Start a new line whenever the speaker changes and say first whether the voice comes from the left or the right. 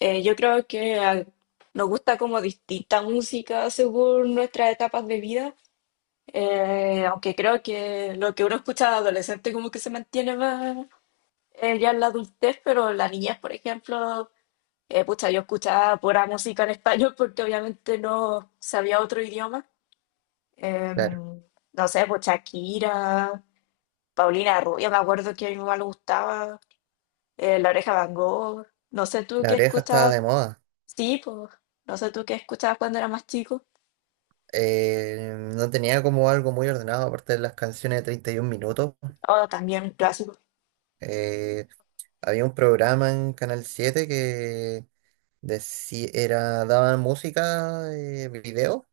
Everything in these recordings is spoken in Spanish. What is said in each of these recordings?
left: Yo creo que nos gusta como distinta música según nuestras etapas de vida, aunque creo que lo que uno escucha de adolescente como que se mantiene más ya en la adultez, pero en la niñez, por ejemplo, pucha, yo escuchaba pura música en español porque obviamente no sabía otro idioma.
right: Claro,
left: Em, no sé, pues Shakira, Paulina Rubio, me acuerdo que a mi mamá le gustaba, La Oreja Van Gogh, no sé tú
right: la
left: qué
right: oreja estaba
left: escuchas.
right: de moda.
left: Sí, pues, no sé tú qué escuchabas cuando era más chico.
right: No tenía como algo muy ordenado, aparte de las canciones de 31 minutos.
left: Oh, también clásico.
right: Eh, Había un programa en Canal Siete que era, daban música, video,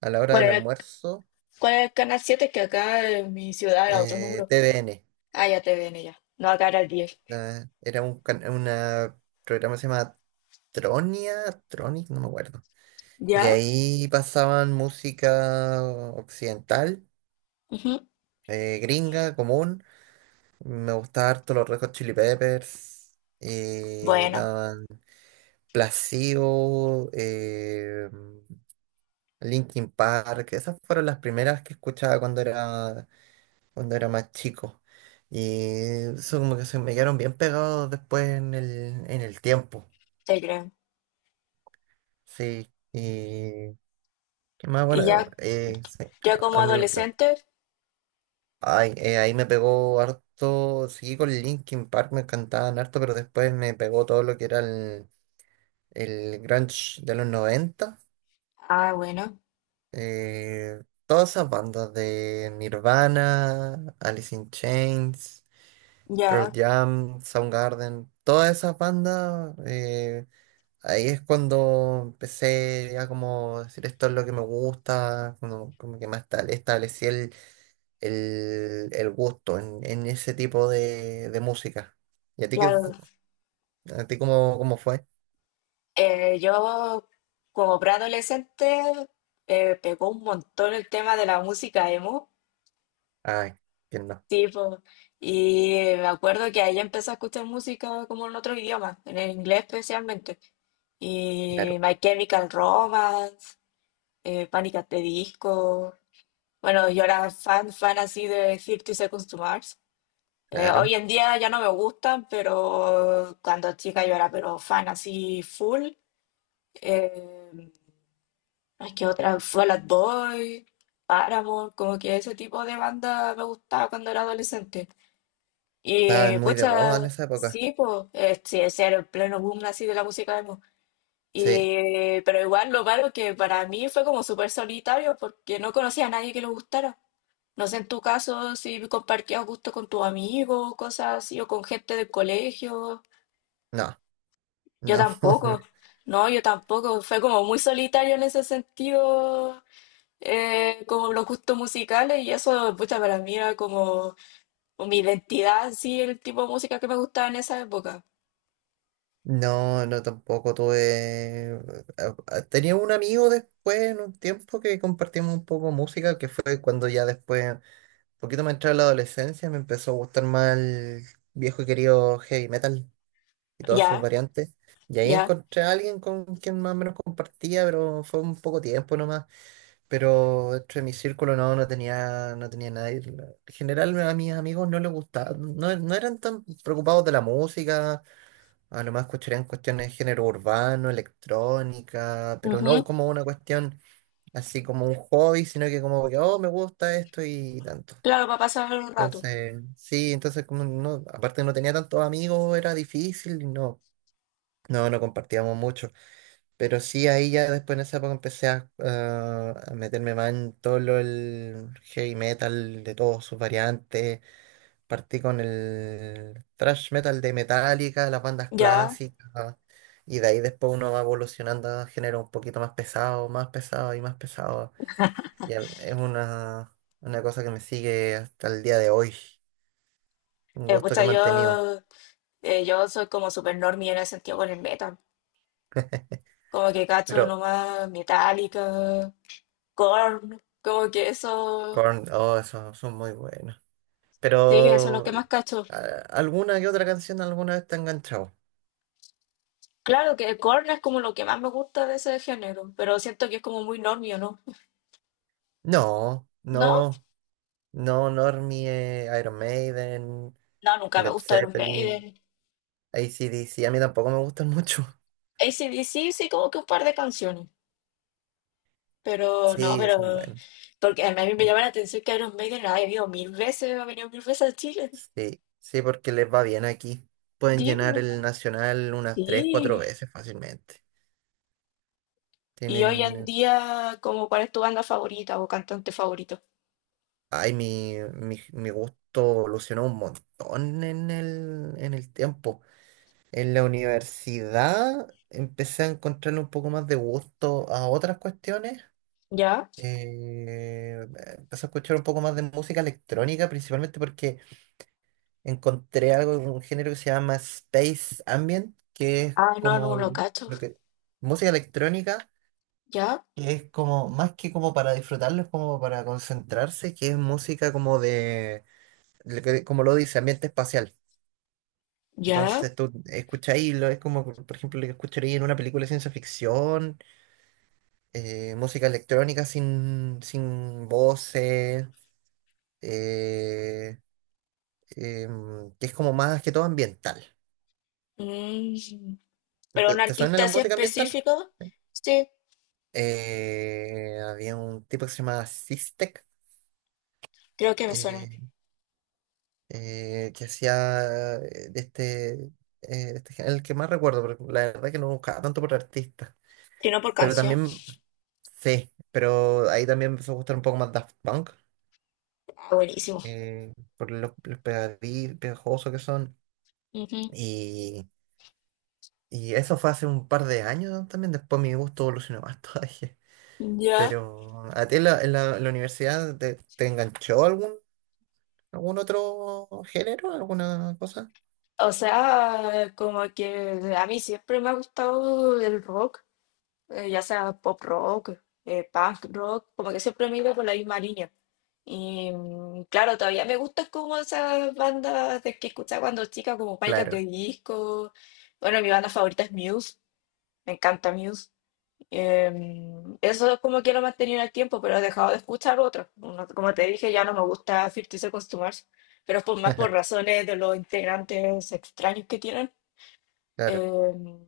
right: a la hora
left: ¿Cuál
right: del
left: era,
right: almuerzo.
left: cuál era el canal siete? Que acá en mi ciudad era otro número.
right: TVN.
left: Ah, ya te ven ya. No, acá era el diez.
right: Era una programa que se llama Tronia, Tronic, no me acuerdo. Y
left: ¿Ya?
right: ahí pasaban música occidental,
left: Ujú.
right: gringa, común. Me gustaba harto los Red Hot Chili Peppers. eh,
left: Bueno,
right: daban Placebo, Linkin Park. Esas fueron las primeras que cuando era más chico. Y eso como que se me quedaron bien pegados después en el tiempo.
left: te creo.
right: Sí. Y qué más bueno.
left: Y ya,
right: Sí,
left: yo como
right: a mí
left: adolescente,
right: ahí me pegó harto. Seguí con Linkin Park, me encantaban harto, pero después me pegó todo lo que era el grunge de los noventa,
left: ah, bueno,
right: todas esas bandas de Nirvana, Alice in Chains, Pearl
left: ya,
right: Jam, Soundgarden, todas esas bandas. Ahí es cuando empecé ya como decir esto es lo que me gusta, como, como que establecí el gusto en ese tipo de música. ¿Y a ti, qué,
left: claro.
right: a ti cómo, cómo fue?
left: Yo como preadolescente pegó un montón el tema de la música emo.
right: Ay, quién no,
left: Sí, po. Y me acuerdo que ahí empecé a escuchar música como en otro idioma, en el inglés especialmente. Y
right: claro,
left: My Chemical Romance, Panic! At the Disco. Bueno, yo era fan, fan así de Thirty Seconds to Mars.
right: claro.
left: Hoy en día ya no me gustan, pero cuando chica yo era pero fan así full. Eh, es que otra, Fall Out Boy, Paramore, como que ese tipo de banda me gustaba cuando era adolescente. Y
right: Estaban muy de moda en
left: pucha,
right: esa época.
left: sí, pues, sí, ese era el pleno boom así de la música emo.
right: Sí,
left: Y, pero igual lo malo que para mí fue como súper solitario porque no conocía a nadie que le gustara. No sé en tu caso si compartías gusto con tus amigos, cosas así, o con gente del colegio.
right: no,
left: Yo
right: no,
left: tampoco. No, yo tampoco. Fue como muy solitario en ese sentido, como los gustos musicales, y eso, pucha, para mí era como mi identidad, sí, el tipo de música que me gustaba en esa época.
right: no, no tampoco tuve. Tenía un amigo después en un tiempo que compartimos un poco música, que fue cuando ya después, un poquito más entrada a la adolescencia, me empezó a gustar más el viejo y querido heavy metal y todas sus
left: Ya,
right: variantes. Y ahí
left: ya.
right: encontré a alguien con quien más o menos compartía, pero fue un poco tiempo nomás. Pero dentro de mi círculo no, no tenía nadie. En general a mis amigos no les gustaba, no, no eran tan preocupados de la música. A lo más escucharían cuestiones de género urbano, electrónica, pero no
left: Ujú.
right: como una cuestión así como un hobby, sino que como que, oh, me gusta esto y tanto.
left: Claro, para pasar un rato.
right: Entonces, sí, entonces como no, aparte no tenía tantos amigos, era difícil, y no, no, no compartíamos mucho. Pero sí, ahí ya después en esa época empecé a, ah, a meterme más en todo lo, el heavy metal de todas sus variantes. Partí con el thrash metal de Metallica, las bandas
left: Ya.
right: clásicas. Y de ahí después uno va evolucionando a género un poquito más pesado, más pesado. Y es una cosa que me sigue hasta el día de hoy. Un gusto que he
left: Pucha,
right: mantenido.
left: yo, yo soy como super normie en el sentido con el metal. Como que cacho
right: Pero
left: nomás Metallica, Korn, como que eso,
right: Korn, oh, esos son muy buenos.
left: sí, eso es lo
right: Pero
left: que más cacho.
right: a- alguna que otra canción alguna vez te ha enganchado.
left: Claro que Korn es como lo que más me gusta de ese género, pero siento que es como muy normio, ¿no?
right: No,
left: ¿No?
right: no, no, Normie, Iron Maiden,
left: No, nunca me
right: Led
left: gusta Iron
right: Zeppelin,
left: Maiden.
right: AC/DC, a mí tampoco me gustan mucho.
left: AC/DC sí, como que un par de canciones. Pero no,
right: Sí,
left: pero.
right: son buenos.
left: Porque a mí me llama la atención que Iron Maiden la he venido mil veces, ha venido mil veces a Chile.
right: Sí, sí, porque les va bien aquí. Pueden
left: Sí,
right: llenar
left: po,
right: el Nacional unas tres, cuatro
left: sí.
right: veces fácilmente.
left: Y hoy en
right: Tienen...
left: día, ¿como cuál es tu banda favorita o cantante favorito?
right: Ay, mi gusto evolucionó un montón en el tiempo. En la universidad empecé a encontrarle un poco más de gusto a otras cuestiones.
left: ¿Ya?
right: Eh, Empecé a escuchar un poco más de música electrónica, principalmente porque encontré algo, un género que se llama Space Ambient, que es
left: Ah, no, no
right: como
left: lo cacho.
right: lo que, música electrónica,
left: ¿Ya?
right: que es como, más que como para disfrutarlo, es como para concentrarse, que es música como de, lo que- como lo dice, ambiente espacial.
left: ¿Ya?
right: Entonces tú escucháis, lo- es como, por ejemplo, lo que escucharía en una película de ciencia ficción, música electrónica sin voces, eh, que es como más que todo ambiental.
left: Mm. Pero
right: ¿Te
left: un
right: suena
left: artista
right: la
left: así
right: música ambiental?
left: específico, sí,
right: Había un tipo que se llamaba Sistek,
left: creo que me suena.
right: eh, que hacía de este el que más recuerdo, pero la verdad que no buscaba tanto por artista.
left: Si no por
right: Pero
left: canción.
right: también, sí, pero ahí también me empezó a gustar un poco más Daft Punk,
left: Ah, buenísimo.
right: por los pegajosos que son.
left: Ujú.
right: Y, y eso fue hace un par de años también, después mi gusto evolucionó más todavía.
left: Ya.
right: Pero, ¿a ti en la universidad te enganchó algún? ¿Algún otro género? ¿Alguna cosa?
left: O sea, como que a mí siempre me ha gustado el rock. Ya sea pop rock, punk rock, como que siempre me iba por la misma línea. Y mm, claro, todavía me gustan como esas bandas de que escuchaba cuando chica, como Panic! At the
right: Claro,
left: Disco. Bueno, mi banda favorita es Muse, me encanta Muse. Eso es como que lo he mantenido en el tiempo, pero he dejado de escuchar otros. No- Como te dije, ya no me gusta 50 Seconds to Mars, pero es por, más por razones de los integrantes extraños que tienen.
right: claro.
left: Em,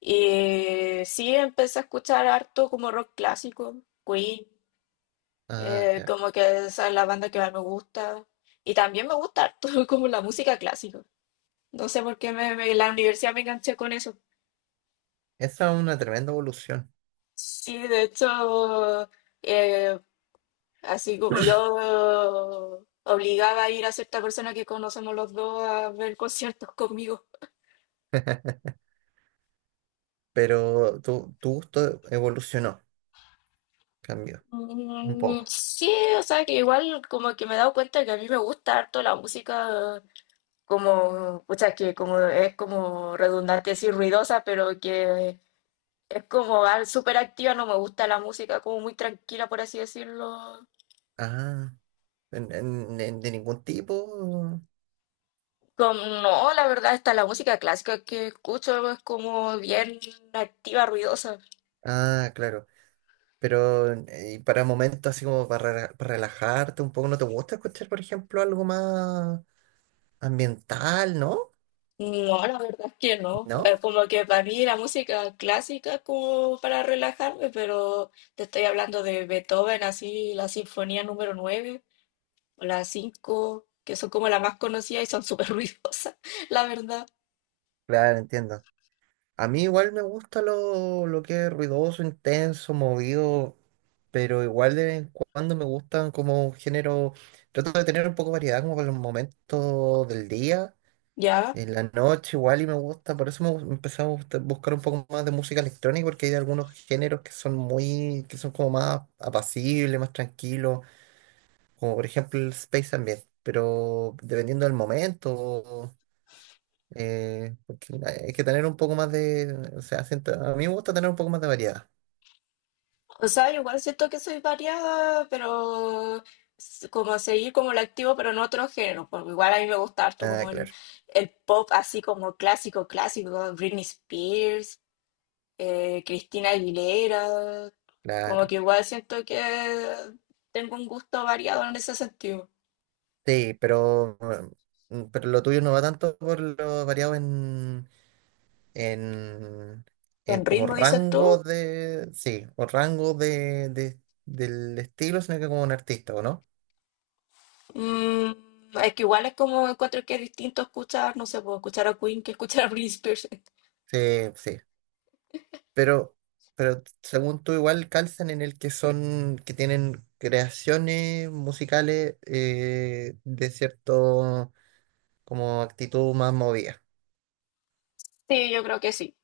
left: y sí, empecé a escuchar harto como rock clásico, Queen,
right: Ah, claro.
left: como que esa es la banda que más me gusta. Y también me gusta harto como la música clásica. No sé por qué me, en la universidad me enganché con eso.
right: Esa es una tremenda evolución,
left: Sí, de hecho, eh, así como yo obligaba a ir a cierta persona que conocemos los dos a ver conciertos conmigo.
right: pero tu gusto evolucionó, cambió un
left: Mm,
right: poco.
left: sí, o sea que igual como que me he dado cuenta que a mí me gusta harto la música como, o sea, que como es como redundante decir ruidosa, pero que es como súper activa, no me gusta la música como muy tranquila, por así decirlo.
right: Ah, de ningún tipo.
left: Como, no, la verdad, está la música clásica que escucho es como bien activa, ruidosa.
right: Ah, claro. Pero y para momentos así como para, para relajarte un poco, ¿no te gusta escuchar, por ejemplo, algo más ambiental, no?
left: No, la verdad es que no.
right: ¿No?
left: Como que para mí la música clásica es como para relajarme, pero te estoy hablando de Beethoven, así, la sinfonía número nueve, las cinco, que son como las más conocidas y son súper ruidosas, la verdad.
right: Claro, entiendo. A mí igual me gusta lo que es ruidoso, intenso, movido, pero igual de vez en cuando me gustan como un género, trato de tener un poco de variedad como para los momentos del día,
left: Ya.
right: en la noche igual y me gusta, por eso empecé a buscar un poco más de música electrónica porque hay algunos géneros que son muy, que son como más apacibles, más tranquilos, como por ejemplo el space ambient, pero dependiendo del momento, porque hay que tener un poco más de, o sea, siento- a mí me gusta tener un poco más de variedad.
left: O sea, yo igual siento que soy variada, pero como seguir como el activo, pero en otro género. Porque igual a mí me gusta harto
right: Ah,
left: como
right: claro,
left: el pop así como clásico, clásico, Britney Spears, Cristina Aguilera. Como
right: claro.
left: que igual siento que tengo un gusto variado en ese sentido.
right: Sí, pero, mm, pero lo tuyo no va tanto por lo variado en, en
left: ¿En
right: como
left: ritmo dices
right: rango
left: tú?
right: de, sí, o rango de- del estilo, sino que como un artista, ¿o no?
left: Mm, es que igual es como encuentro que es distinto escuchar, no sé, puedo escuchar a Queen que escuchar a Britney Spears.
right: Sí, sí. Pero, pero según tú igual calzan en el que son, que tienen creaciones musicales de cierto como actitud más movida.
left: Sí, yo creo que sí.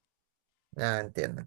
right: Ah, entiendo.